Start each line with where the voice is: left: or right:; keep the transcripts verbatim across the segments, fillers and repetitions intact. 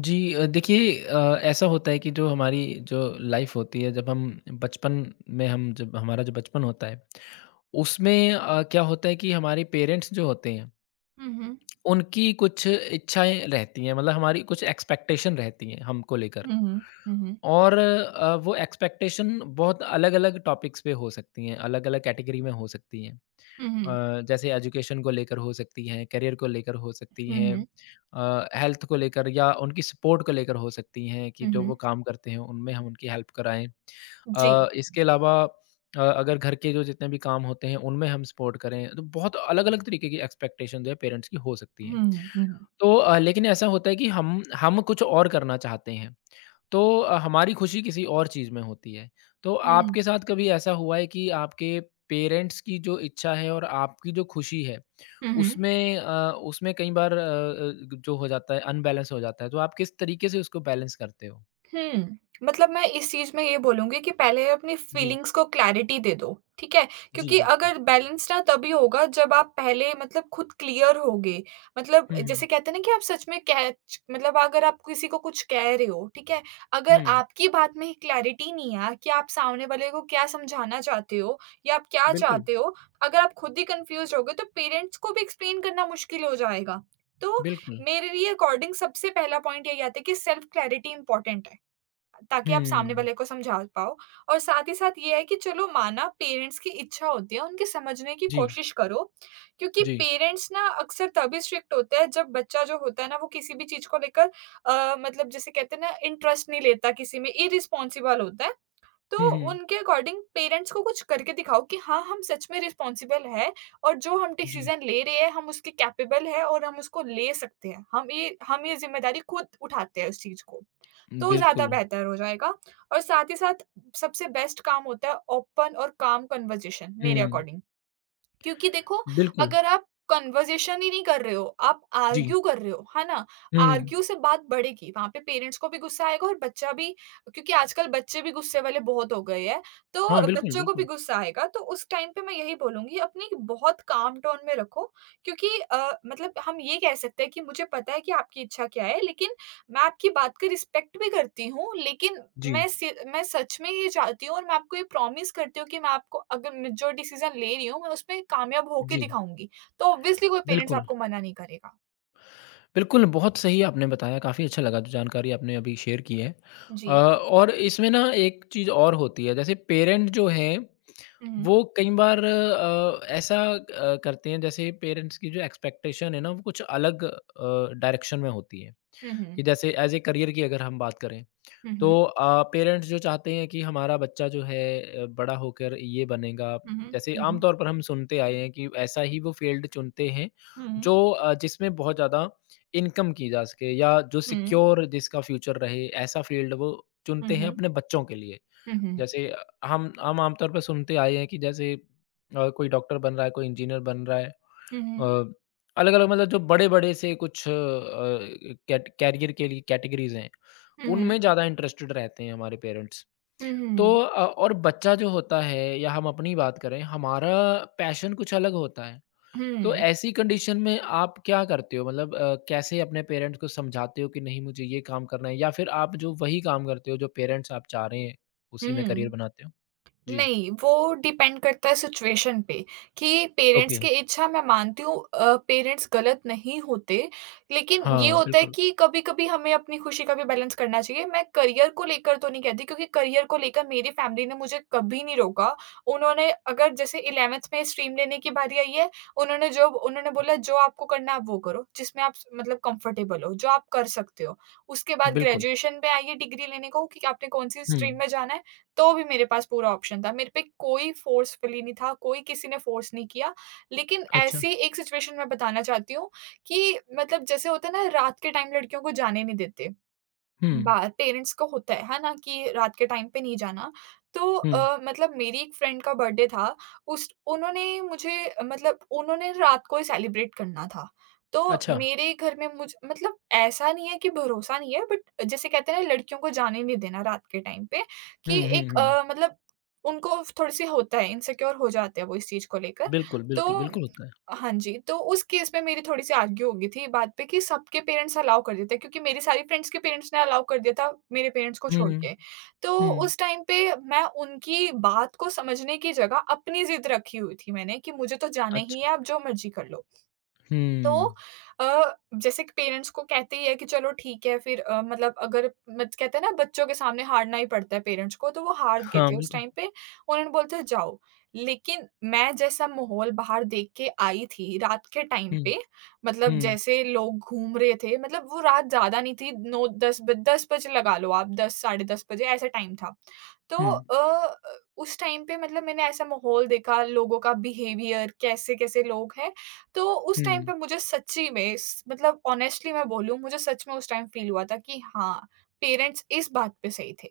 left: जी अ, देखिए अ, ऐसा होता है कि जो हमारी जो लाइफ होती है जब हम बचपन में हम जब हमारा जो बचपन होता है उसमें अ, क्या होता है कि हमारे पेरेंट्स जो होते हैं
right: हुँ, हुँ।
left: उनकी कुछ इच्छाएं रहती हैं मतलब हमारी कुछ एक्सपेक्टेशन रहती हैं हमको लेकर
right: हुँ, हुँ। हुँ, हुँ।
left: और अ, वो एक्सपेक्टेशन बहुत अलग-अलग टॉपिक्स पे हो सकती हैं, अलग-अलग कैटेगरी में हो सकती हैं।
right: हुँ, हुँ।
left: अ, जैसे एजुकेशन को लेकर हो सकती हैं, करियर को लेकर हो सकती
right: हुँ,
left: हैं,
right: हुँ।
left: अ, हेल्थ को लेकर या उनकी सपोर्ट को लेकर हो सकती हैं कि
right: हुँ,
left: जो वो
right: हुँ।
left: काम करते हैं, उनमें हम उनकी हेल्प कराएँ।
right: जी।
left: अ, इसके अलावा अ, अगर घर के जो जितने भी काम होते हैं, उनमें हम सपोर्ट करें, तो बहुत अलग-अलग तरीके की एक्सपेक्टेशन जो है पेरेंट्स की हो सकती हैं।
right: हुँ, हुँ।
left: तो अ, लेकिन ऐसा होता है कि हम हम कुछ और करना चाहते हैं। तो अ, हमारी खुशी किसी और चीज़ में होती है। तो
right: हुँ,
left: आपके साथ कभी ऐसा हुआ है कि आपके पेरेंट्स की जो इच्छा है और आपकी जो खुशी है,
right: हुँ।
left: उसमें अ, उसमें कई बार अ अ, ग जो हो जाता है अनबैलेंस हो जाता है, तो आप किस तरीके से उसको बैलेंस करते हो?
right: हुँ। मतलब मैं इस चीज़ में ये बोलूँगी कि पहले अपनी
left: जी।
right: फीलिंग्स को क्लैरिटी दे दो, ठीक है?
left: जी,
right: क्योंकि
left: बिल्कुल।
right: अगर बैलेंस ना तभी होगा जब आप पहले मतलब खुद क्लियर होगे। मतलब
left: हुँ, हुँ।
right: जैसे कहते हैं ना कि आप सच में कैच मतलब अगर आप किसी को कुछ कह रहे हो, ठीक है? अगर
left: हुँ,
right: आपकी बात में क्लैरिटी नहीं है कि आप सामने वाले को क्या समझाना चाहते हो या आप क्या
left: बिल्कुल,
right: चाहते हो, अगर आप खुद ही कन्फ्यूज़ होगे तो पेरेंट्स को भी एक्सप्लेन करना मुश्किल हो जाएगा। तो
left: बिल्कुल।
right: मेरे लिए अकॉर्डिंग सबसे पहला पॉइंट यही आता है कि सेल्फ क्लैरिटी इम्पोर्टेंट है। ताकि आप सामने
left: हुँ,
right: वाले को समझा पाओ और साथ ही साथ ये है कि चलो माना पेरेंट्स की इच्छा होती है, उनके समझने की
left: जी,
right: कोशिश करो, क्योंकि
left: जी।
right: पेरेंट्स ना अक्सर तभी स्ट्रिक्ट होते हैं जब बच्चा जो होता है ना वो किसी भी चीज़ को लेकर अ, मतलब जिसे कहते हैं ना इंटरेस्ट नहीं लेता किसी में, इर्रेस्पॉन्सिबल होता है।
left: हुँ,
right: तो
left: हुँ,
right: उनके अकॉर्डिंग पेरेंट्स को कुछ करके दिखाओ कि हाँ, हम सच में रिस्पॉन्सिबल हैं और जो हम
left: जी।
right: डिसीज़न ले रहे हैं हम उसके कैपेबल हैं और हम उसको ले सकते हैं। हम ये हम ये ज़िम्मेदारी खुद उठाते हैं उस चीज़ को। तो ज़्यादा
left: बिल्कुल।
right: बेहतर हो जाएगा और साथ ही साथ सबसे बेस्ट काम होता है ओपन और काम कन्वर्सेशन मेरे
left: हुँ,
right: अकॉर्डिंग। क्योंकि देखो
left: बिल्कुल।
right: अगर आप कन्वर्सेशन ही नहीं कर रहे हो, आप
left: जी।
right: आर्ग्यू कर रहे हो, है ना?
left: हुँ।
right: आर्ग्यू से बात बढ़ेगी, वहाँ पे पेरेंट्स को भी गुस्सा आएगा और बच्चा भी क्योंकि आजकल बच्चे भी गुस्से वाले बहुत हो गए हैं,
left: हाँ,
right: तो
left: बिल्कुल,
right: बच्चों को भी
left: बिल्कुल।
right: गुस्सा आएगा। तो उस टाइम पे मैं यही बोलूँगी अपनी बहुत काम टोन में रखो क्योंकि अ, मतलब हम ये कह सकते हैं कि मुझे पता है कि आपकी इच्छा क्या है लेकिन मैं आपकी बात का रिस्पेक्ट भी करती हूँ, लेकिन
left: जी,
right: मैं सि मैं सच में ये चाहती हूँ और मैं आपको ये प्रॉमिस करती हूँ कि मैं आपको अगर मैं जो डिसीज़न ले रही हूँ, मैं उसमें कामयाब होके
left: जी,
right: दिखाऊँगी। तो ऑब्वियसली कोई पेरेंट्स
left: बिल्कुल।
right: आपको मना नहीं करेगा।
left: बिल्कुल, बहुत सही आपने बताया, काफ़ी अच्छा लगा जो जानकारी आपने अभी शेयर की है। अ,
right: जी।
left: और इसमें ना एक चीज़ और होती है, जैसे पेरेंट जो हैं,
right: हुँ, हुँ।
left: वो कई बार अ, ऐसा अ, करते हैं जैसे पेरेंट्स की जो एक्सपेक्टेशन है ना, वो कुछ अलग अ, डायरेक्शन में होती है,
right: हुँ, हुँ।
left: कि जैसे एज़ ए करियर की अगर हम बात करें,
right: हुँ,
left: तो
right: हुँ।
left: अ, पेरेंट्स जो चाहते हैं कि हमारा बच्चा जो है अ, बड़ा होकर ये बनेगा,
right: हुँ,
left: जैसे
right: हुँ।
left: आमतौर पर हम सुनते आए हैं कि ऐसा ही वो फ़ील्ड चुनते हैं
right: हुँ, हुँ।
left: जो अ, जिसमें बहुत ज़्यादा इनकम की जा सके या जो
right: हुँ, हुँ।
left: सिक्योर जिसका फ्यूचर रहे, ऐसा फ़ील्ड वो
right: हुँ,
left: चुनते हैं
right: हुँ।
left: अपने बच्चों के लिए।
right: हुँ, हुँ।
left: जैसे अ, हम हम आमतौर पर सुनते आए हैं कि जैसे अ, कोई डॉक्टर बन रहा है, कोई इंजीनियर बन रहा है। अ, अलग-अलग मतलब जो बड़े-बड़े से कुछ अ, कैट कैरियर के लिए कैटेगरीज़ हैं,
right: हुँ,
left: उनमें
right: हुँ।
left: ज़्यादा इंटरेस्टेड रहते हैं हमारे पेरेंट्स।
right: हुँ,
left: तो
right: हुँ।
left: अ, और बच्चा जो होता है या हम अपनी बात करें, हमारा पैशन कुछ अलग होता है।
right: हुँ,
left: तो
right: हुँ।
left: ऐसी कंडीशन में आप क्या करते हो? मतलब अ, कैसे अपने पेरेंट्स को समझाते हो कि नहीं मुझे ये काम करना है या फिर आप जो वही काम करते हो जो पेरेंट्स आप चाह रहे हैं, उसी में
right: हुँ,
left: करियर
right: हुँ।
left: बनाते हो? जी।
right: नहीं, वो डिपेंड करता है सिचुएशन पे कि
left: ओके।
right: पेरेंट्स की इच्छा मैं मानती हूँ अ, पेरेंट्स गलत नहीं होते, लेकिन ये
left: हाँ,
right: होता है
left: बिल्कुल,
right: कि कभी-कभी हमें अपनी खुशी का भी बैलेंस करना चाहिए। मैं करियर को लेकर तो नहीं कहती क्योंकि करियर को लेकर मेरी फैमिली ने मुझे कभी नहीं रोका। उन्होंने अगर जैसे ग्यारहवीं में स्ट्रीम लेने की बारी आई है, उन्होंने जो उन्होंने बोला जो आपको करना है आप वो करो, जिसमें आप स मतलब कंफर्टेबल हो, जो आप कर सकते हो। उसके बाद
left: बिल्कुल।
right: ग्रेजुएशन पे आई है डिग्री लेने को कि आपने कौन-सी
left: हुँ,
right: स्ट्रीम में जाना है, तो भी मेरे पास पूरा ऑप्शन था। मेरे पे कोई फ़ोर्सफुली नहीं था, कोई किसी ने फ़ोर्स नहीं किया। लेकिन
left: अच्छा।
right: ऐसी एक सिचुएशन मैं बताना चाहती हूँ कि मतलब जैसे होता है ना रात के टाइम लड़कियों को जाने नहीं देते।
left: हुँ,
right: बा पेरेंट्स को होता है, है ना? कि रात के टाइम पे नहीं जाना। तो
left: हुँ,
right: अ, मतलब मेरी एक फ्रेंड का बर्थडे था, उस उन्होंने मुझे अ, मतलब उन्होंने रात को ही सेलिब्रेट करना था। तो
left: अच्छा।
right: मेरे घर में मुझ मतलब ऐसा नहीं है कि भरोसा नहीं है बट जैसे कहते हैं ना लड़कियों को जाने नहीं देना रात के टाइम पे
left: हुँ,
right: कि
left: हुँ,
right: एक
left: हुँ।
right: अ, मतलब उनको थोड़ी-सी होता है, इनसिक्योर हो जाते हैं वो इस चीज़ को लेकर।
left: बिल्कुल,
right: तो
left: बिल्कुल, बिल्कुल होता है।
right: हाँ जी, तो उस केस में मेरी थोड़ी-सी आर्ग्यू हो गई थी ये बात पे कि सबके पेरेंट्स अलाउ कर देते हैं क्योंकि मेरी सारी फ्रेंड्स के पेरेंट्स ने अलाउ कर दिया था, मेरे पेरेंट्स को छोड़
left: हुँ,
right: के। तो
left: हुँ।
right: उस टाइम पे मैं उनकी बात को समझने की जगह अपनी ज़िद रखी हुई थी मैंने कि मुझे तो जाना ही
left: अच्छा।
right: है, आप जो मर्ज़ी कर लो। तो
left: हुँ।
right: अ, जैसे कि पेरेंट्स को कहते ही है कि चलो ठीक है फिर अ, मतलब अगर मत कहते हैं ना बच्चों के सामने हारना ही पड़ता है पेरेंट्स को तो वो हार गए
left: हाँ,
right: थे उस
left: बिल्कुल।
right: टाइम पे उन्होंने बोलते थे, जाओ लेकिन मैं जैसा माहौल बाहर देख के आई थी रात के टाइम
left: हुँ,
right: पे मतलब
left: हुँ,
right: जैसे लोग घूम रहे थे मतलब वो रात ज्यादा नहीं थी नौ दस बज- दस बजे लगा लो आप दस साढ़े दस बजे ऐसा टाइम था तो
left: हुँ,
right: अ अ, उस टाइम पे मतलब मैंने ऐसा माहौल देखा, लोगों का बिहेवियर कैसे-कैसे लोग हैं, तो उस टाइम
left: हुँ,
right: पे मुझे सच्ची में स मतलब ऑनेस्टली मैं बोलूँ, मुझे सच में उस टाइम फ़ील हुआ था कि हाँ, पेरेंट्स इस बात पे सही थे।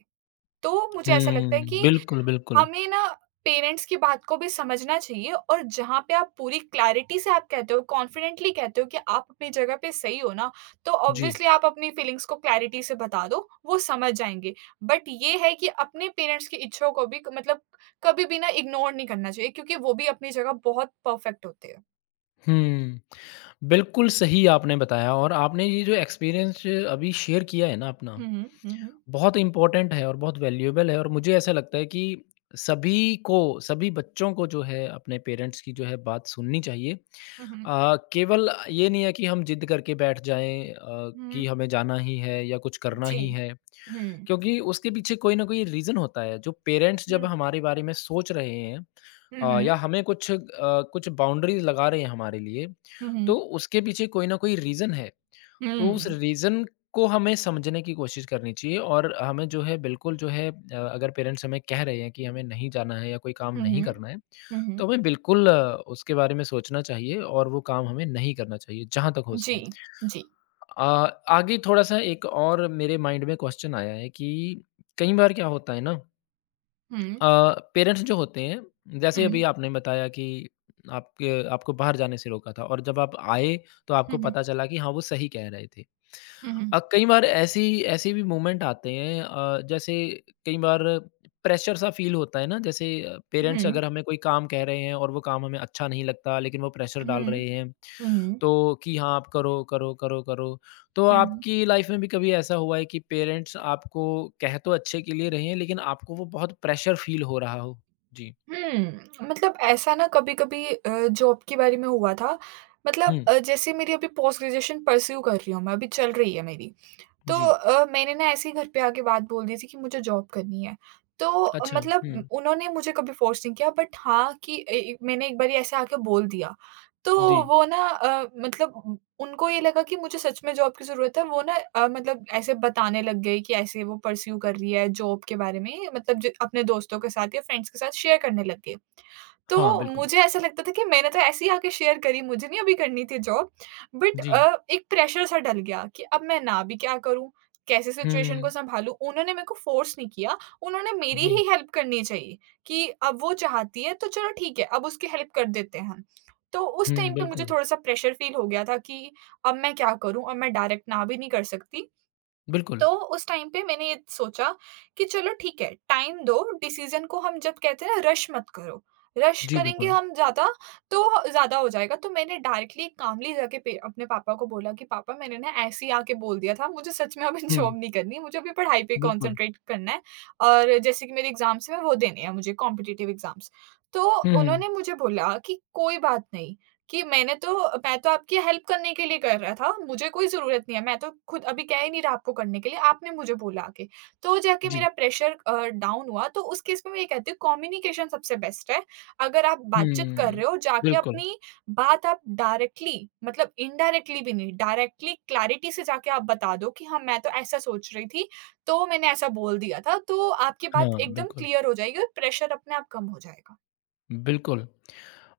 right: तो मुझे ऐसा लगता है
left: हुँ।
right: कि
left: बिल्कुल, बिल्कुल।
right: हमें ना पेरेंट्स की बात को भी समझना चाहिए और जहाँ पे आप पूरी क्लैरिटी से आप कहते हो, कॉन्फिडेंटली कहते हो कि आप अपनी जगह पे सही हो ना, तो
left: जी।
right: ऑब्वियसली आप अपनी फीलिंग्स को क्लैरिटी से बता दो, वो समझ जाएँगे। बट ये है कि अपने पेरेंट्स की इच्छाओं को भी क- मतलब कभी भी ना इग्नोर नहीं करना चाहिए क्योंकि वो भी अपनी जगह बहुत परफ़ेक्ट होते हैं।
left: हुँ। बिल्कुल सही आपने बताया और आपने ये जो एक्सपीरियंस अभी शेयर किया है ना अपना,
right: हुँ, हुँ, हुँ, हुँ।
left: बहुत इम्पोर्टेंट है और बहुत वैल्यूएबल है और मुझे ऐसा लगता है कि सभी को, सभी बच्चों को जो है अपने पेरेंट्स की जो है बात सुननी चाहिए।
right: हुँ, हुँ,
left: अ, केवल ये नहीं है कि हम ज़िद करके बैठ जाएँ अ,
right: हुँ,
left: कि हमें जाना ही है या कुछ करना
right: जी।
left: ही है,
right: हुँ,
left: क्योंकि उसके पीछे कोई ना कोई रीज़न होता है। जो पेरेंट्स जब
right: हुँ,
left: हमारे बारे में सोच रहे हैं
right: हुँ,
left: अ,
right: हुँ,
left: या
right: हुँ,
left: हमें कुछ अ, कुछ बाउंड्रीज़ लगा रहे हैं हमारे लिए,
right: हुँ,
left: तो
right: हुँ,
left: उसके पीछे कोई ना कोई रीज़न है। तो उस
right: हुँ,
left: रीज़न को हमें समझने की कोशिश करनी चाहिए और हमें जो है बिल्कुल जो है अ, अगर पेरेंट्स हमें कह रहे हैं कि हमें नहीं जाना है या कोई काम
right: हुँ,
left: नहीं
right: हुँ,
left: करना है,
right: हुँ,
left: तो हमें बिल्कुल अ, उसके बारे में सोचना चाहिए और वो काम हमें नहीं करना चाहिए, जहाँ तक हो
right: जी,
left: सके।
right: जी।
left: अ, आगे थोड़ा-सा एक और मेरे माइंड में क्वेश्चन आया है कि कई बार क्या होता है ना
right: हुँ,
left: अ, पेरेंट्स जो होते हैं जैसे
right: हुँ,
left: अभी
right: हुँ,
left: आपने बताया कि आपके आपको बाहर जाने से रोका था और जब आप आए तो आपको
right: हुँ,
left: पता चला कि हाँ वो सही कह रहे थे।
right: हुँ,
left: अ,
right: हुँ।
left: कई बार ऐसी ऐसे भी मोमेंट आते हैं अ, जैसे कई बार प्रेशर सा फ़ील होता है ना जैसे
right: हुँ,
left: पेरेंट्स अगर हमें कोई काम कह रहे हैं और वो काम हमें अच्छा नहीं लगता लेकिन वो प्रेशर डाल
right: हुँ,
left: रहे हैं,
right: हुँ,
left: तो कि हाँ आप करो, करो, करो, करो। तो
right: हुँ,
left: आपकी लाइफ में भी कभी ऐसा हुआ है कि पेरेंट्स आपको कह तो अच्छे के लिए रहे हैं, लेकिन आपको वो बहुत प्रेशर फील हो रहा हो? जी।
right: हुँ। मतलब ऐसा ना कभी-कभी अ, जॉब के बारे में हुआ था। मतलब
left: हुँ,
right: अ, जैसे मेरी अभी पोस्ट ग्रेजुएशन परस्यू कर रही हूँ मैं, अभी चल रही है मेरी। तो
left: जी।
right: अ, मैंने ना ऐसे ही घर पे आके बात बोल दी थी कि मुझे जॉब करनी है। तो अ,
left: अच्छा,
right: मतलब
left: हुँ,
right: उम, उन्होंने मुझे कभी फ़ोर्स नहीं किया बट हाँ कि ए ए मैंने एक बारी ऐसे आके बोल दिया। तो
left: जी।
right: वो ना अ, मतलब उ उनको ये लगा कि मुझे सच में जॉब की ज़रूरत है। वो ना अ, मतलब ऐसे बताने लग गए कि ऐसे वो परस्यू कर रही है जॉब के बारे में मतलब ज अपने दोस्तों के साथ या फ्रेंड्स के साथ शेयर करने लग गए।
left: हाँ,
right: तो
left: बिल्कुल।
right: मुझे ऐसा लगता था कि मैंने तो ऐसे ही आके शेयर करी, मुझे नहीं अभी करनी थी जॉब बट
left: जी।
right: अ, एक प्रेशर सा डल गया कि अब मैं ना भी क्या करूँ? कैसे सिचुएशन को
left: हुँ,
right: सँभालूँ? उन्होंने मेरे को फ़ोर्स नहीं किया, उन्होंने मेरी
left: जी।
right: ही हेल्प करनी चाहिए कि अब वो चाहती है तो चलो ठीक है, अब उसकी हेल्प कर देते हैं हम। तो उस
left: हुँ,
right: टाइम पे मुझे
left: बिल्कुल,
right: थोड़ा-सा प्रेशर फ़ील हो गया था कि अब मैं क्या करूँ? अब मैं डायरेक्ट ना भी नहीं कर सकती।
left: बिल्कुल।
right: तो उस टाइम पे मैंने ये सोचा कि चलो ठीक है, टाइम दो, डिसीज़न को हम जब कहते हैं ना रश मत करो, रश
left: जी,
right: करेंगे
left: बिल्कुल।
right: हम ज़्यादा तो ज़्यादा हो जाएगा। तो मैंने डायरेक्टली कामली जाके पे अपने पापा को बोला कि पापा मैंने ना ऐसे ही आके बोल दिया था, मुझे सच में अभी
left: हुँ,
right: जॉब नहीं करनी, मुझे अभी पढ़ाई पे
left: बिल्कुल।
right: कॉन्संट्रेट करना है और जैसे कि मेरे एग्ज़ाम्स हैं वो देने हैं मुझे कॉम्पिटिटिव एग्ज़ाम्स। तो
left: हुँ, हुँ।
right: उन्होंने मुझे बोला कि कोई बात नहीं कि मैंने तो मैं तो आपकी हेल्प करने के लिए कर रहा था, मुझे कोई ज़रूरत नहीं है, मैं तो खुद अभी कह ही नहीं रहा आपको करने के लिए, आपने मुझे बोला आके। तो जाके
left: जी।
right: मेरा प्रेशर अ, डाउन हुआ, तो उस केस में मैं ये कहती हूँ कम्युनिकेशन सबसे बेस्ट है। अगर आप बातचीत कर
left: हुँ,
right: रहे हो, जाके
left: बिल्कुल।
right: अपनी बात आप डायरेक्टली मतलब इनडायरेक्टली भी नहीं, डायरेक्टली क्लैरिटी से जाके आप बता दो कि हाँ, मैं तो ऐसा सोच रही थी, तो मैंने ऐसा बोल दिया था, तो आपकी
left: हाँ,
right: बात एकदम
left: बिल्कुल।
right: क्लियर हो जाएगी और प्रेशर अपने आप कम हो जाएगा।
left: बिल्कुल।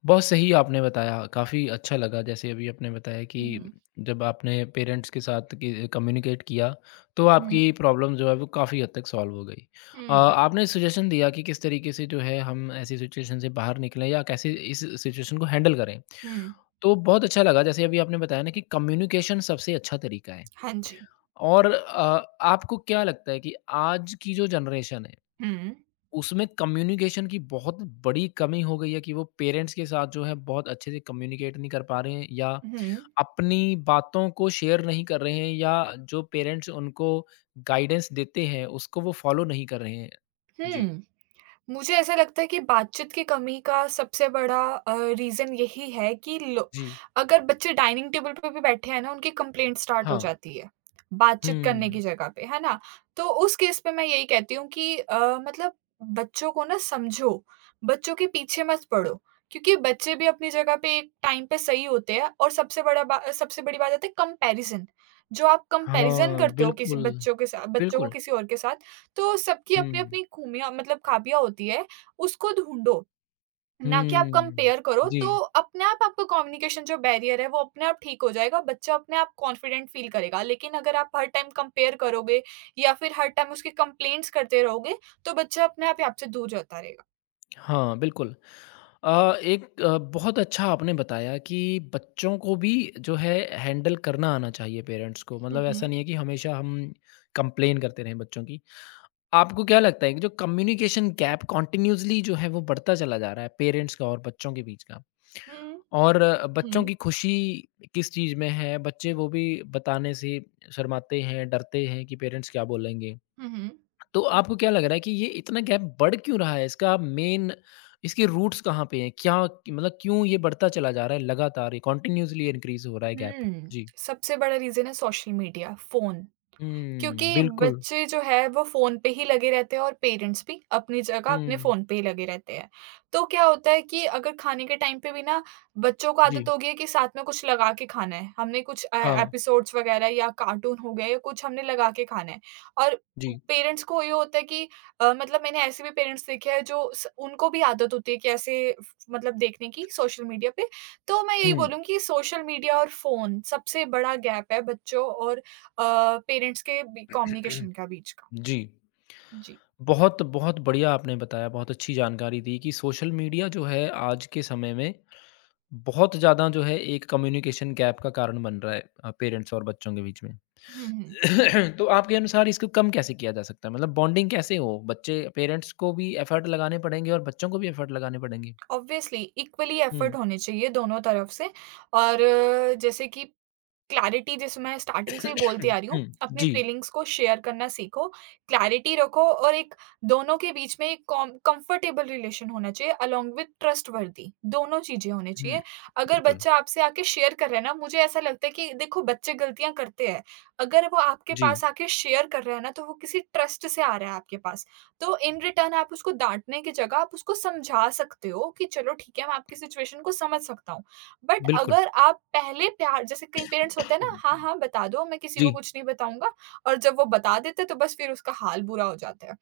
left: बहुत सही आपने बताया, काफ़ी अच्छा लगा जैसे अभी आपने बताया कि
right: हुँ, हुँ।
left: जब आपने पेरेंट्स के साथ कि कम्युनिकेट किया, तो
right: हुँ,
left: आपकी प्रॉब्लम जो है वो काफ़ी हद तक सॉल्व हो गई। अ,
right: हुँ,
left: आपने सजेशन दिया कि किस तरीके से जो है हम ऐसी सिचुएशन से बाहर निकलें या कैसे इस सिचुएशन को हैंडल करें।
right: हुँ।
left: तो बहुत अच्छा लगा जैसे अभी आपने बताया ना कि कम्युनिकेशन सबसे अच्छा तरीका है
right: हाँ जी।
left: और अ, आपको क्या लगता है कि आज की जो जनरेशन है
right: हुँ,
left: उसमें कम्युनिकेशन की बहुत बड़ी कमी हो गई है कि वो पेरेंट्स के साथ जो है बहुत अच्छे से कम्युनिकेट नहीं कर पा रहे हैं या
right: हुँ,
left: अपनी बातों को शेयर नहीं कर रहे हैं या जो पेरेंट्स उनको गाइडेंस देते हैं उसको वो फॉलो नहीं कर रहे हैं। जी,
right: हुँ। मुझे ऐसा लगता है कि बातचीत की कमी का सबसे बड़ा अ, रीज़न यही है कि लो
left: जी।
right: अगर बच्चे डाइनिंग टेबल पे भी बैठे हैं ना, उनकी कंप्लेंट स्टार्ट हो
left: हाँ।
right: जाती है, बातचीत करने की
left: हुँ।
right: जगह पे, है ना? तो उस केस पे मैं यही कहती हूँ कि अ, मतलब बच्चों को ना समझो, बच्चों के पीछे मत पड़ो, क्योंकि बच्चे भी अपनी जगह पे एक टाइम पे सही होते हैं और सबसे बड़ा बा सबसे बड़ी बात आती है कंपैरिज़न। जो आप कंपैरिज़न
left: हाँ,
right: करते हो किसी
left: बिल्कुल।
right: बच्चों के साथ बच्चों को
left: बिल्कुल।
right: किसी और के साथ, तो सबकी
left: हुँ।
right: अपनी-अपनी खूमियाँ मतलब ख़ाबियाँ होती है, उसको ढूँढो, ना कि आप
left: हुँ।
right: कंपेयर करो,
left: जी।
right: तो अपने आप आपका कम्युनिकेशन जो बैरियर है, वो अपने आप ठीक हो जाएगा, बच्चा अपने आप कॉन्फिडेंट फ़ील करेगा। लेकिन अगर आप हर टाइम कंपेयर करोगे या फिर हर टाइम उसकी कंप्लेंट्स करते रहोगे, तो बच्चा अपने आप ही आपसे दूर जाता रहेगा।
left: हाँ, बिल्कुल। अ, एक अ, बहुत अच्छा आपने बताया कि बच्चों को भी जो है हैंडल करना आना चाहिए पेरेंट्स को।
right: हुँ,
left: मतलब ऐसा
right: हुँ।
left: नहीं है कि हमेशा हम कंप्लेन करते रहें बच्चों की। आपको क्या लगता है कि जो कम्युनिकेशन गैप कंटिन्यूअसली जो है वो बढ़ता चला जा रहा है पेरेंट्स का और बच्चों के बीच का
right: हुँ,
left: और अ,
right: हुँ।
left: बच्चों की खुशी किस चीज़ में है? बच्चे वो भी बताने से शर्माते हैं, डरते हैं कि पेरेंट्स क्या बोलेंगे?
right: हुँ, हुँ।
left: तो आपको क्या लग रहा है कि ये इतना गैप बढ़ क्यों रहा है? इसका मेन इसके रूट्स कहाँ पे हैं? क्या मतलब क्यों ये बढ़ता चला जा रहा है लगातार ये कंटिन्यूअसली इनक्रीज़ हो रहा है गैप?
right: हुँ,
left: जी।
right: सबसे बड़ा रीज़न है सोशल मीडिया, फ़ोन।
left: हुँ,
right: क्योंकि
left: बिल्कुल।
right: बच्चे जो है वो फ़ोन पे ही लगे रहते हैं और पेरेंट्स भी अपनी जगह अपने
left: हुँ,
right: फ़ोन पे ही लगे रहते हैं। तो क्या होता है कि अगर खाने के टाइम पे भी ना बच्चों को
left: जी।
right: आदत हो गई है कि साथ में कुछ लगा के खाना है। हमने कुछ ए
left: हाँ,
right: एपिसोड्स वग़ैरह या कार्टून हो गए, या कुछ हमने लगा के खाना है और
left: जी।
right: पेरेंट्स को ये होता है कि अ, मतलब मैंने ऐसे भी पेरेंट्स देखे हैं जो स उनको भी आदत होती है कि ऐसे फ मतलब देखने की सोशल मीडिया पे। तो मैं यही
left: हुँ।
right: बोलूँगी कि सोशल मीडिया और फ़ोन सबसे बड़ा गैप है बच्चों और अ, पेरेंट्स के बी कम्युनिकेशन का बीच का।
left: जी।
right: जी।
left: बहुत, बहुत बढ़िया आपने बताया, बहुत अच्छी जानकारी दी कि सोशल मीडिया जो है आज के समय में बहुत ज़्यादा जो है एक कम्युनिकेशन गैप का कारण बन रहा है अ, पेरेंट्स और बच्चों के बीच में।
right: हुँ, हुँ।
left: तो आपके अनुसार इसको कम कैसे किया जा सकता है? मतलब बॉन्डिंग कैसे हो? बच्चे पेरेंट्स को भी एफर्ट लगाने पड़ेंगे और बच्चों को भी एफर्ट लगाने पड़ेंगे।
right: ऑब्वियसली इक्वली
left: हुँ।
right: एफर्ट होने चाहिए दोनों तरफ से और अ, जैसे कि क्लैरिटी, जैसे मैं स्टार्टिंग से ही बोलती आ रही हूँ,
left: हुँ,
right: अपनी
left: जी।
right: फीलिंग्स को शेयर करना सीखो, क्लैरिटी रखो और एक दोनों के बीच में एक कंफर्टेबल रिलेशन होना चाहिए अलोंग विथ ट्रस्ट वर्दी। दोनों चीजें होनी
left: हुँ,
right: चाहिए। अगर
left: बिल्कुल।
right: बच्चा आपसे आके शेयर कर रहा है ना, मुझे ऐसा लगता है कि देखो, बच्चे गलतियां करते हैं। अगर वो आपके
left: जी,
right: पास आके शेयर कर रहा है ना, तो वो किसी ट्रस्ट से आ रहा है आपके पास। तो इन रिटर्न आप उसको डाँटने की जगह आप उसको समझा सकते हो कि चलो ठीक है, मैं आपकी सिचुएशन को समझ सकता हूँ। बट
left: बिल्कुल।
right: अगर आप पहले प्यार, जैसे कई पेरेंट्स
left: हम्म,
right: होते हैं ना, हाँ,
left: हम्म,
right: हाँ, बता दो, मैं किसी
left: जी।
right: को कुछ नहीं बताऊँगा, और जब वो बता देते हैं तो बस फिर उसका हाल बुरा हो जाता है।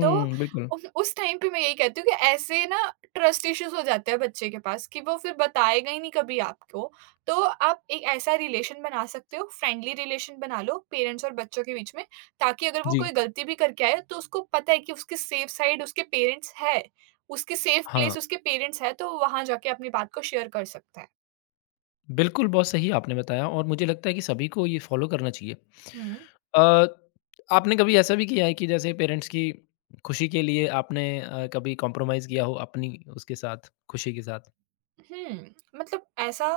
right: तो
left: बिल्कुल।
right: उ उस टाइम पे मैं यही कहती हूँ कि ऐसे ना ट्रस्ट इश्यूज़ हो जाते हैं बच्चे के पास कि वो फिर बताएगा ही नहीं कभी आपको। तो आप एक ऐसा रिलेशन बना सकते हो, फ्रेंडली रिलेशन बना लो पेरेंट्स और बच्चों के बीच में, ताकि अगर वो
left: जी,
right: कोई गलती भी करके आए तो उसको पता है कि उसके सेफ साइड उसके पेरेंट्स है, उसके सेफ
left: हाँ।
right: प्लेस उसके पेरेंट्स है, तो वहाँ जाके अपनी बात को शेयर कर सकता है।
left: बिल्कुल, बहुत सही आपने बताया और मुझे लगता है कि सभी को ये फॉलो करना चाहिए।
right: हुँ।
left: अ, आपने कभी ऐसा भी किया है कि जैसे पेरेंट्स की खुशी के लिए आपने अ, कभी कॉम्प्रोमाइज़ किया हो अपनी उसके साथ, खुशी के साथ?
right: हुँ, मतलब ऐसा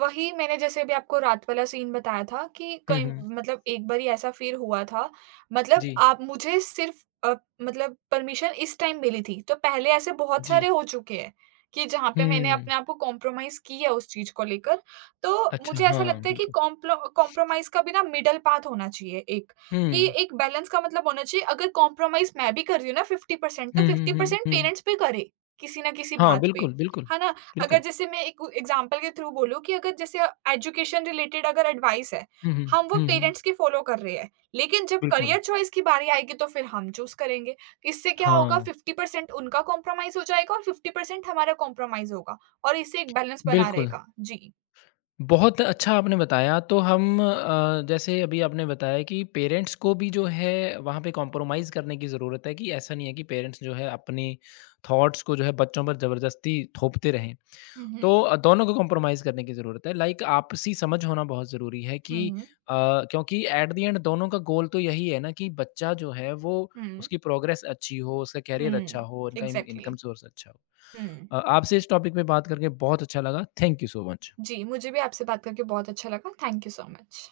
right: वही मैंने जैसे अभी आपको रात वाला सीन बताया था कि
left: हुँ,
right: कई
left: हुँ।
right: मतलब एक बारी ऐसा फ़िर हुआ था, मतलब
left: जी,
right: आप मुझे सिर्फ़ अ, मतलब परमिशन इस टाइम मिली थी, तो पहले ऐसे बहुत
left: जी।
right: सारे हो चुके हैं कि जहाँ पे मैंने
left: हुँ।
right: अपने आप को कॉम्प्रोमाइज़ किया उस चीज़ को लेकर। तो
left: अच्छा,
right: मुझे ऐसा
left: हाँ,
right: लगता है कि
left: बिल्कुल।
right: कॉम्प्लो कॉम्प्रोमाइज़ का भी ना मिडल पाथ होना चाहिए एक, कि
left: हुँ।
right: एक बैलेंस का मतलब होना चाहिए। अगर कॉम्प्रोमाइज़ मैं भी कर रही हूँ ना फ़िफ़्टी परसेंट तो
left: हुँ, हुँ, हुँ,
right: फ़िफ़्टी परसेंट
left: हुँ।
right: पेरेंट्स भी करें, किसी न किसी
left: हाँ,
right: बात पे,
left: बिल्कुल, बिल्कुल,
right: है ना? अगर
left: बिल्कुल।
right: जैसे मैं एक एग्ज़ाम्पल के थ्रू बोलूँ कि अगर जैसे एजुकेशन रिलेटेड अगर एडवाइस है,
left: हुँ, हुँ।
right: हम वो
left: हुँ, हुँ,
right: पेरेंट्स की फॉलो कर रहे हैं, लेकिन जब
left: बिल्कुल।
right: करियर चॉइस की बारी आएगी तो फिर हम चूज़ करेंगे। इससे क्या होगा,
left: हाँ,
right: फ़िफ़्टी परसेंट उनका कॉम्प्रोमाइज़ हो जाएगा और फ़िफ़्टी परसेंट हमारा कॉम्प्रोमाइज़ होगा और इससे एक बैलेंस बना
left: बिल्कुल।
right: रहेगा। जी।
left: बहुत अच्छा आपने बताया तो हम अ, जैसे अभी आपने बताया कि पेरेंट्स को भी जो है वहाँ पे कॉम्प्रोमाइज़ करने की ज़रूरत है कि ऐसा नहीं है कि पेरेंट्स जो है अपने थॉट्स को जो है बच्चों पर ज़बरदस्ती थोपते रहें।
right: हुँ, हुँ।
left: तो अ, दोनों को कॉम्प्रोमाइज़ करने की ज़रूरत है। लाइक आपसी समझ होना बहुत ज़रूरी है
right: हुँ,
left: कि
right: हुँ।
left: अ, क्योंकि एट द एंड दोनों का गोल तो यही है ना कि बच्चा जो है वो
right: हुँ,
left: उसकी प्रोग्रेस अच्छी हो, उसका करियर अच्छा
right: हुँ।
left: हो, उनका इन
right: एग्ज़ैक्टली।
left: इनकम सोर्स अच्छा हो।
right: हुँ।
left: अ, आपसे इस टॉपिक पे बात करके बहुत अच्छा लगा। Thank you so much.
right: जी, मुझे भी आपसे बात करके बहुत अच्छा लगा। Thank you so much.